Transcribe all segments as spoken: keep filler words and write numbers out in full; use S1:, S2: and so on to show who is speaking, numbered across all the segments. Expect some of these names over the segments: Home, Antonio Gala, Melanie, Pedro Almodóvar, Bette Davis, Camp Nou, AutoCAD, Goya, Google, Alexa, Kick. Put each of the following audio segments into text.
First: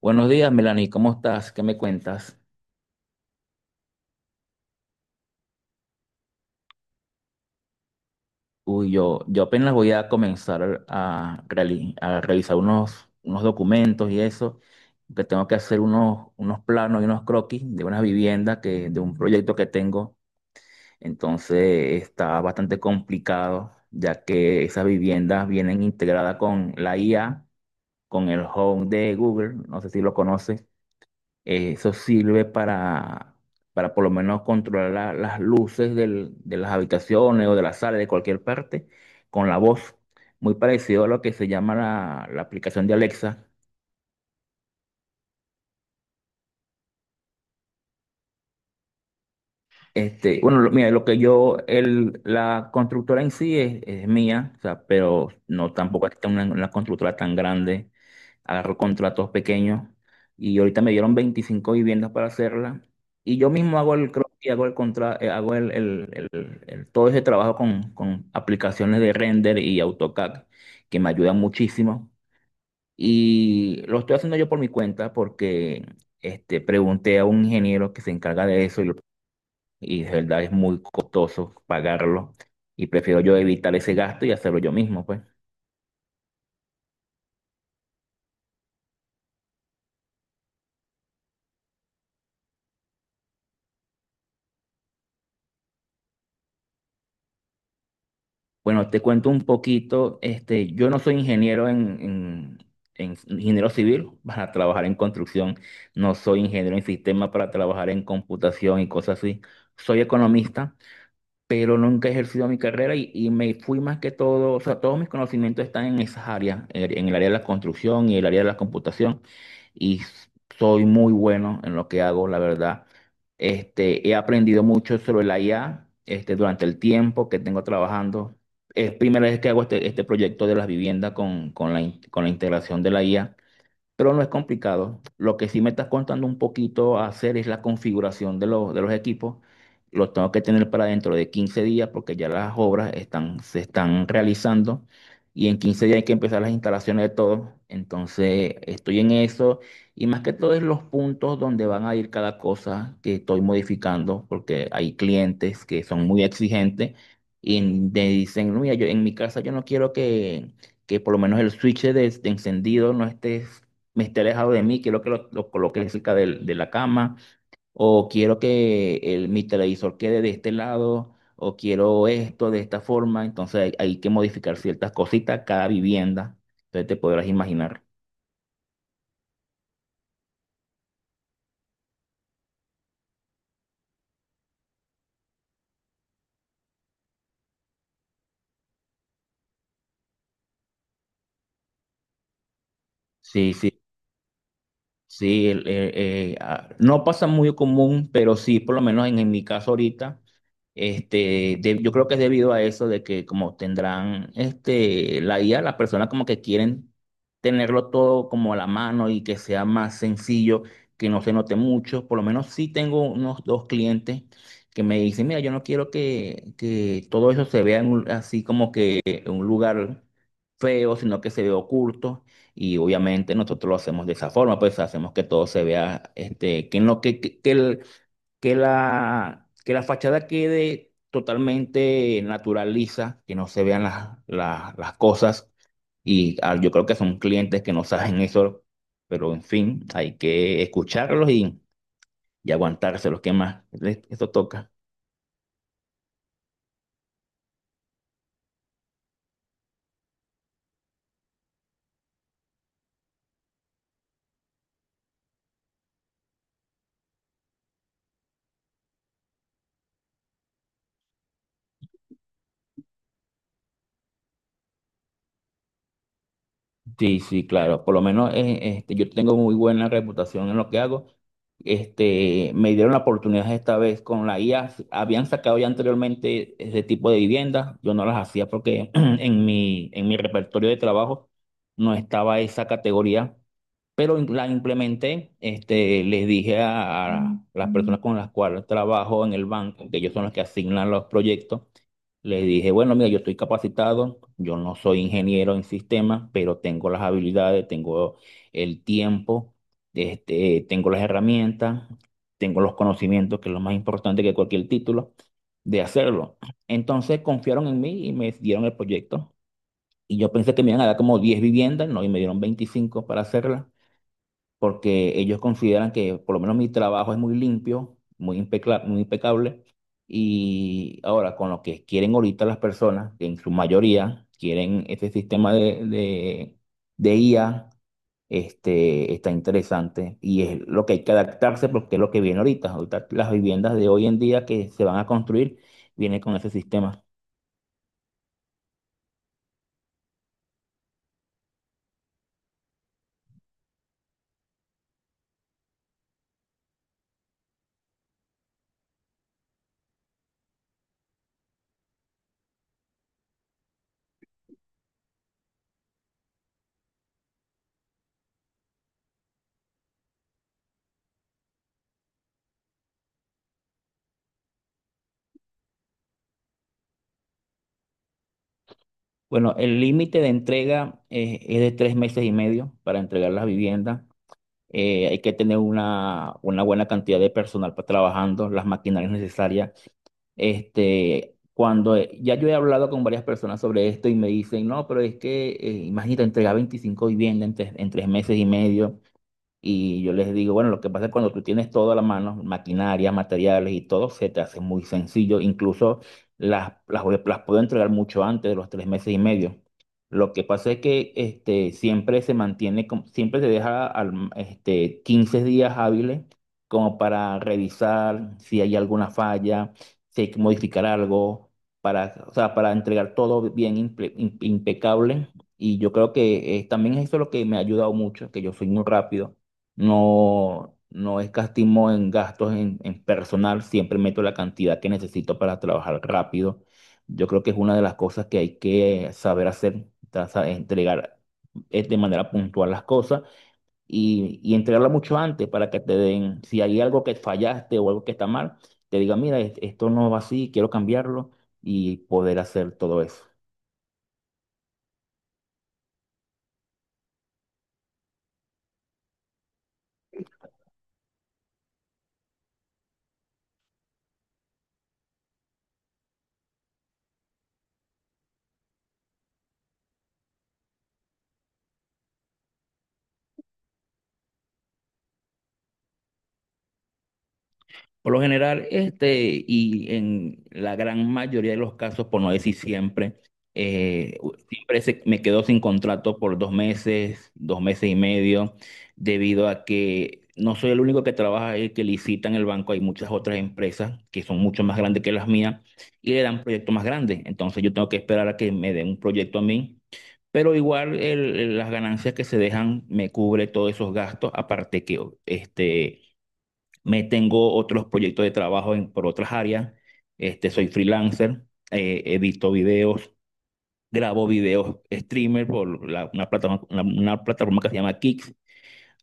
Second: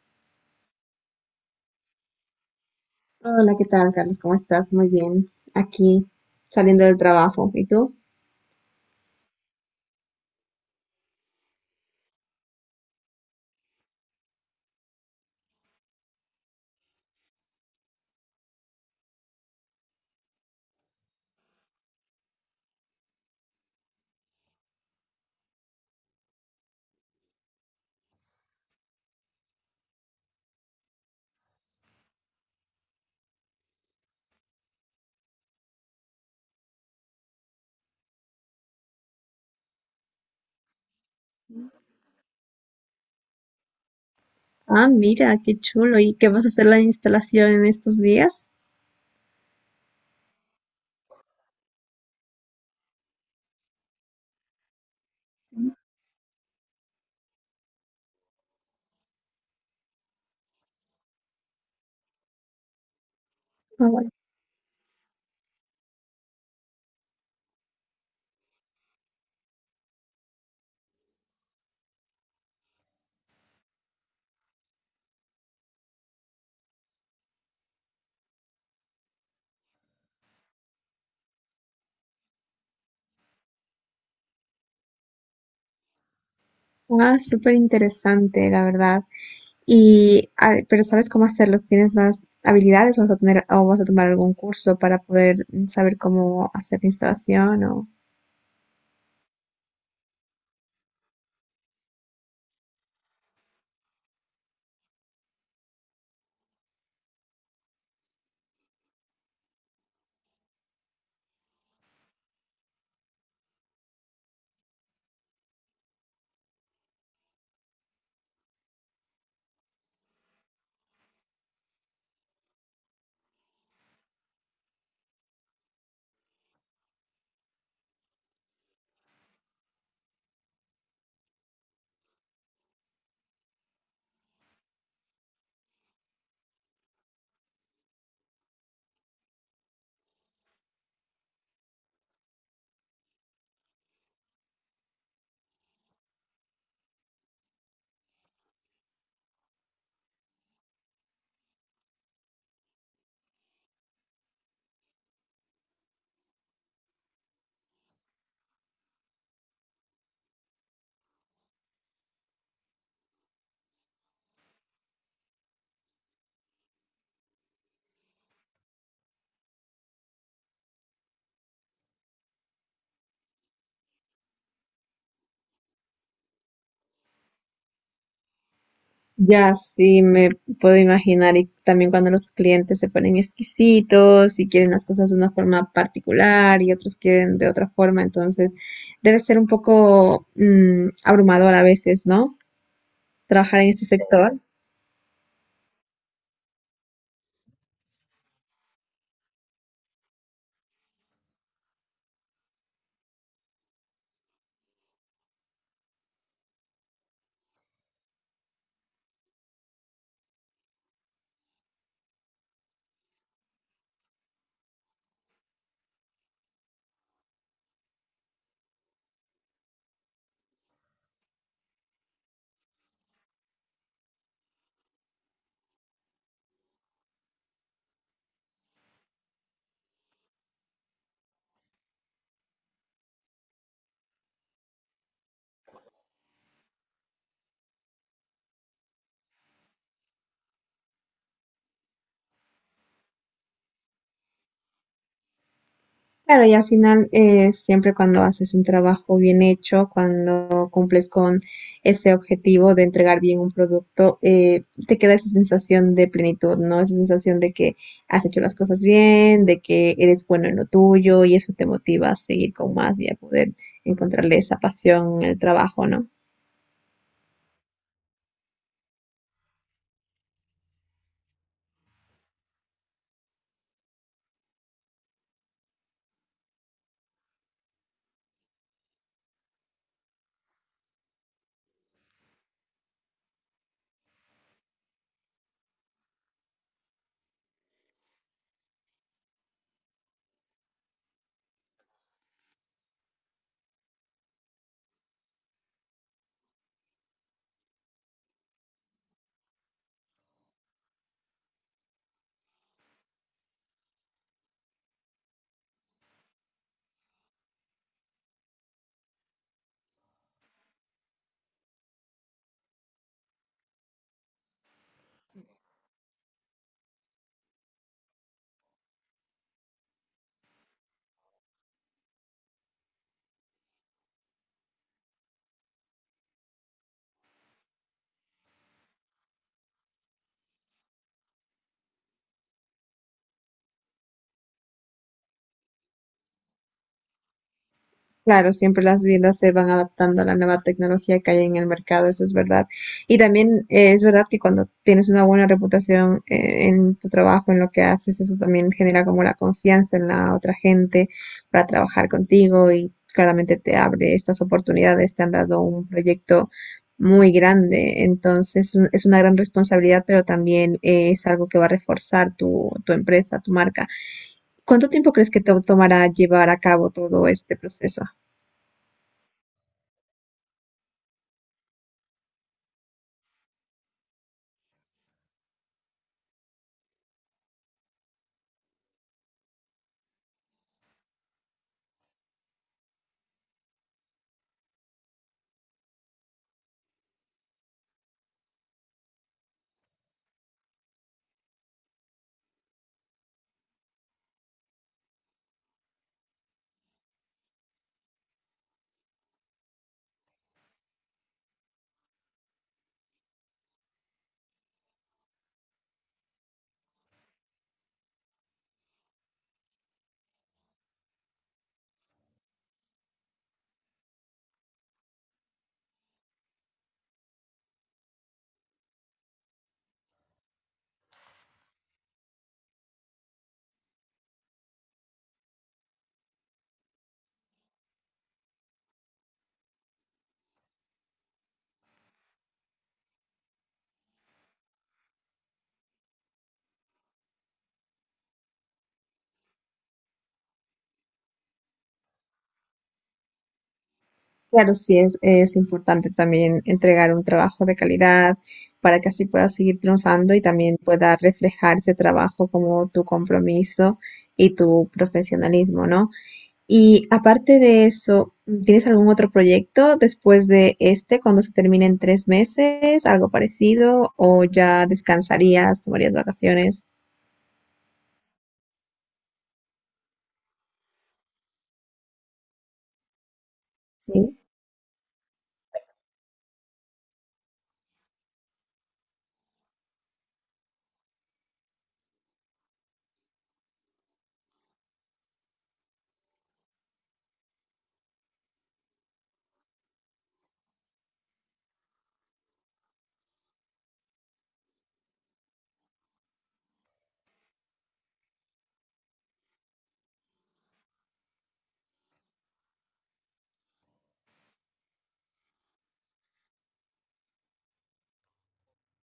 S1: Buenos días, Melanie, ¿cómo estás? ¿Qué me cuentas?
S2: Hola, ¿qué tal, Carlos? ¿Cómo estás? Muy bien. Aquí saliendo del trabajo. ¿Y tú?
S1: Uy, yo, yo apenas voy a comenzar a, reali- a revisar unos, unos documentos y eso, que tengo que hacer unos, unos planos y unos croquis de una vivienda que, de un proyecto que tengo. Entonces está bastante complicado, ya que esas viviendas vienen integradas con la I A, con el Home de Google, no sé si lo conoces. Eh, Eso sirve para, para por lo menos controlar la- las luces del- de las habitaciones o de la sala, de cualquier parte, con la voz. Muy parecido a lo que se llama la, la aplicación de Alexa.
S2: Ah, mira, qué chulo. ¿Y qué vas a hacer la instalación en estos días?
S1: Este, bueno, lo- mira, lo que yo, el, la constructora en sí es, es mía, o sea, pero no tampoco es que una, una constructora tan grande, agarro contratos pequeños y ahorita me dieron veinticinco viviendas para hacerla y yo mismo
S2: Ah,
S1: hago el
S2: bueno.
S1: y hago el contra, eh, hago el, el- el- el- todo ese trabajo con, con aplicaciones de render y AutoCAD que me ayudan muchísimo y lo estoy haciendo yo por mi cuenta porque este, pregunté a un ingeniero que se encarga de eso y de verdad es muy costoso pagarlo y prefiero yo evitar ese gasto y hacerlo yo mismo, pues.
S2: Ah, súper interesante, la verdad. Y, ah, pero ¿sabes cómo hacerlos? ¿Tienes las habilidades o vas a tener, o vas a tomar algún curso para poder mm, saber cómo hacer la instalación?
S1: Bueno, te cuento un poquito, este, yo no soy ingeniero en, en- en ingeniero civil para trabajar en construcción, no soy ingeniero en sistema para trabajar en computación y cosas así, soy economista pero nunca he ejercido mi carrera y, y me fui más que todo, o sea, todos mis conocimientos están en esas áreas, en, en el área de la construcción y el área de la computación, y s- soy muy bueno en lo que hago, la verdad. Este, he aprendido mucho sobre la I A, este, durante el tiempo que tengo trabajando. Es primera vez que hago este, este proyecto de las viviendas con, con la, in- con la integración de la I A pero no es complicado. Lo que sí me estás contando un poquito hacer es la configuración de los, de los equipos. Los tengo que tener para dentro de quince días porque ya las obras están, se están realizando y en quince días hay que empezar las instalaciones de todo. Entonces estoy en eso y más que todo es los puntos donde van a ir cada cosa que estoy modificando porque hay clientes que son muy exigentes y me dicen, "No, mira, yo, en mi casa yo no quiero que, que por lo menos el switch de de encendido no esté me esté alejado de mí, quiero que lo, lo coloque cerca de, de la cama, o quiero que el, mi televisor quede de este lado, o quiero esto de esta forma. Entonces hay, hay que modificar ciertas cositas cada vivienda. Entonces te podrás imaginar.
S2: Ya, sí, me puedo imaginar. Y también cuando los clientes se ponen exquisitos y quieren las cosas de una forma particular y otros quieren de otra forma, entonces debe ser un poco mm, abrumador a veces, ¿no?
S1: Sí,
S2: Trabajar en
S1: sí.
S2: este sector.
S1: Sí, el- eh, eh, ah, no pasa muy común, pero sí, por lo menos en, en mi caso ahorita, este, de- yo creo que es debido a eso de que como tendrán este, la I A, las personas como que quieren tenerlo todo como a la mano y que sea más sencillo, que no se note mucho. Por lo menos sí tengo unos dos clientes que me dicen, mira, yo no quiero que, que todo eso se vea en un- así como que en un lugar feo, sino que se vea oculto. Y obviamente nosotros lo hacemos de esa forma, pues hacemos que todo se vea, este, que, no, que, que, que el- que la, que la fachada quede totalmente natural, lisa, que no se vean las, las, las cosas. Y ah, yo creo que son clientes que no saben eso, pero en fin, hay que escucharlos y, y aguantárselos, ¿qué más? Esto toca.
S2: Claro, y al final, eh, siempre cuando haces un trabajo bien hecho, cuando cumples con ese objetivo de entregar bien un producto, eh, te queda esa sensación de plenitud, ¿no? Esa sensación de que has hecho las cosas bien, de que eres bueno en lo tuyo y eso te motiva a seguir con más y a poder encontrarle esa pasión en el trabajo, ¿no?
S1: Sí, sí, claro. Por lo menos eh, este, yo tengo muy buena reputación en lo que hago. Este, me dieron la oportunidad esta vez con la I A. Habían sacado ya anteriormente ese tipo de viviendas. Yo no las hacía porque en mi, en mi repertorio de trabajo no estaba esa categoría. Pero in- la implementé. Este, les dije a, a las personas con las cuales trabajo en el banco, que ellos son los que asignan los proyectos. Les dije, bueno, mira, yo estoy capacitado, yo no soy ingeniero en sistemas, pero tengo las habilidades, tengo el tiempo, este, tengo las herramientas, tengo los conocimientos, que es lo más importante que cualquier título, de hacerlo. Entonces confiaron en mí y me dieron el proyecto. Y yo pensé que me iban a dar como diez viviendas, no, y me dieron veinticinco para hacerla porque ellos consideran que por lo menos mi trabajo es muy limpio, muy impecla- muy impecable. Y ahora, con lo que quieren ahorita las personas, que en su mayoría quieren este sistema de, de, de I A, este, está interesante y es lo que hay que adaptarse porque es lo que viene ahorita. Ahorita las viviendas de hoy en día que se van a construir vienen con ese sistema.
S2: Claro, siempre las viviendas se van adaptando a la nueva tecnología que hay en el mercado, eso es verdad. Y también eh, es verdad que cuando tienes una buena reputación eh, en tu trabajo, en lo que haces, eso también genera como la confianza en la otra gente para trabajar contigo y claramente te abre estas oportunidades, te han dado un proyecto muy grande, entonces un- es una gran responsabilidad, pero también eh, es algo que va a reforzar tu, tu empresa, tu marca. ¿Cuánto tiempo crees que te tomará llevar a cabo todo este proceso?
S1: Bueno, el límite de entrega es, es de tres meses y medio para entregar las viviendas eh, hay que tener una, una buena cantidad de personal para trabajando, las maquinarias necesarias. Este, cuando eh, ya yo he hablado con varias personas sobre esto y me dicen, no, pero es que eh, imagínate entregar veinticinco viviendas en tres, en tres meses y medio. Y yo les digo, bueno, lo que pasa es cuando tú tienes todo a la mano, maquinaria, materiales y todo, se te hace muy sencillo. Incluso las, las, voy- las puedo entregar mucho antes de los tres meses y medio. Lo que pasa es que este, siempre se mantiene, como- siempre se deja al- este, quince días hábiles como para revisar si hay alguna falla, si hay que modificar algo, para, o sea, para entregar todo bien impe- im- impecable. Y yo creo que eh, también eso es lo que me ha ayudado mucho, que yo soy muy rápido no, no escatimo en gastos en, en personal, siempre meto la cantidad que necesito para trabajar rápido. Yo creo que es una de las cosas que hay que saber hacer, ta- sa- entregar eh, de manera puntual las cosas y, y entregarla mucho antes para que te den, si hay algo que fallaste o algo que está mal, te diga, mira, es- esto no va así, quiero cambiarlo y poder hacer todo eso.
S2: Claro, sí, es, es importante también entregar un trabajo de calidad para que así puedas seguir triunfando y también pueda reflejar ese trabajo como tu compromiso y tu profesionalismo, ¿no? Y aparte de eso, ¿tienes algún otro proyecto después de este, cuando se termine en tres meses, algo parecido, o ya descansarías, tomarías vacaciones?
S1: Por lo general, este, y en la gran mayoría de los casos, por no decir siempre, eh, u-
S2: Sí.
S1: siempre se- me quedo sin contrato por dos meses, dos meses y medio, debido a que no soy el único que trabaja ahí, que licita en el banco. Hay muchas otras empresas que son mucho más grandes que las mías y le dan proyectos más grandes. Entonces yo tengo que esperar a que me den un proyecto a mí. Pero igual el- el- las ganancias que se dejan me cubre todos esos gastos, aparte que este me tengo otros proyectos de trabajo en, por otras áreas. Este, soy freelancer, eh, edito videos, grabo videos streamer por la- una plataforma, una, una plataforma que se llama Kick.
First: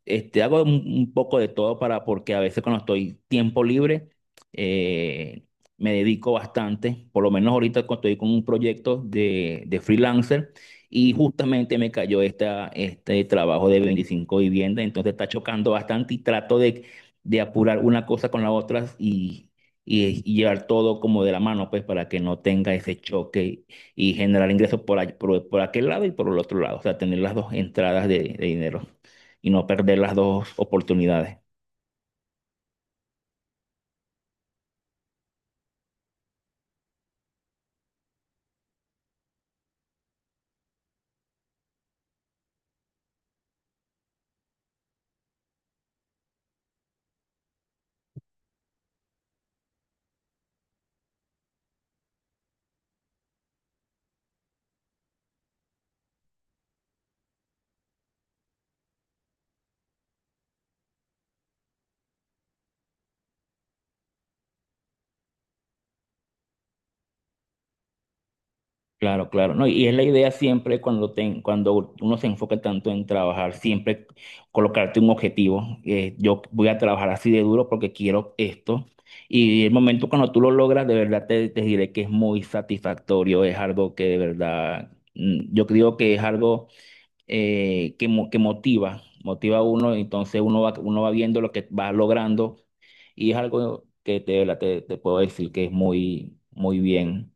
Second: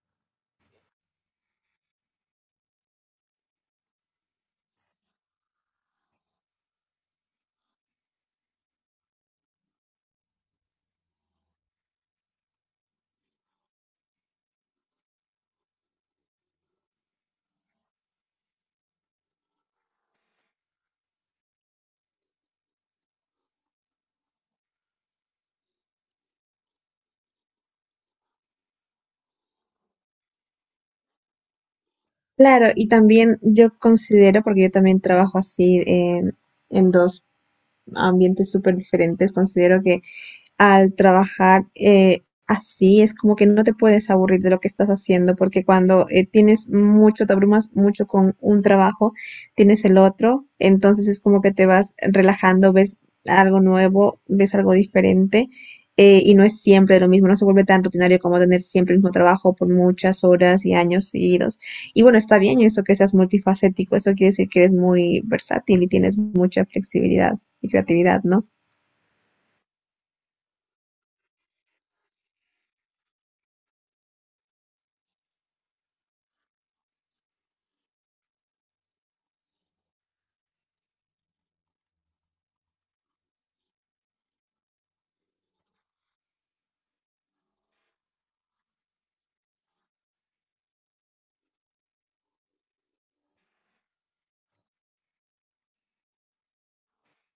S1: Este, hago un, un poco de todo para, porque a veces cuando estoy tiempo libre, eh, me dedico bastante, por lo menos ahorita cuando estoy con un proyecto de, de freelancer y justamente me cayó esta, este trabajo de veinticinco viviendas, entonces está chocando bastante y trato de, de apurar una cosa con la otra y, y- y llevar todo como de la mano, pues para que no tenga ese choque y generar ingresos por, ahí- por, por aquel lado y por el otro lado, o sea, tener las dos entradas de de dinero y no perder las dos oportunidades.
S2: Claro, y también yo considero, porque yo también trabajo así en, en dos ambientes súper diferentes. Considero que al trabajar eh, así, es como que no te puedes aburrir de lo que estás haciendo, porque cuando eh, tienes mucho, te abrumas mucho con un trabajo, tienes el otro, entonces es como que te vas relajando, ves algo nuevo, ves algo diferente. Eh, y no es siempre lo mismo, no se vuelve tan rutinario como tener siempre el mismo trabajo por muchas horas y años seguidos. Y bueno, está bien eso que seas multifacético, eso quiere decir que eres muy versátil y tienes mucha flexibilidad y creatividad, ¿no?
S1: Claro, claro, no, y es la idea siempre cuando, te- cuando uno se enfoca tanto en trabajar, siempre colocarte un objetivo. eh, yo voy a trabajar así de duro porque quiero esto. Y el momento cuando tú lo logras, de verdad te, te diré que es muy satisfactorio, es algo que de verdad, mm, yo creo que es algo eh, que, mo- que motiva, motiva a uno, entonces uno va, uno va viendo lo que va logrando y es algo que te, la- te, te puedo decir que es muy, muy bien.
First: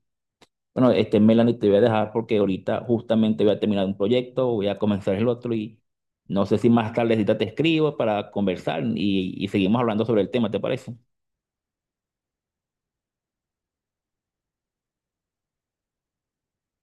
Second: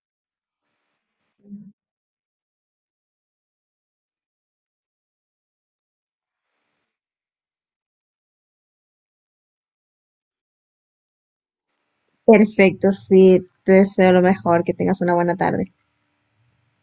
S1: Bueno, este Melanie te voy a dejar porque ahorita justamente voy a terminar un proyecto, voy a comenzar el otro y no sé si más tarde te escribo para conversar y, y seguimos hablando sobre el tema, ¿te parece?
S2: Perfecto, sí, te deseo lo mejor, que tengas una buena tarde.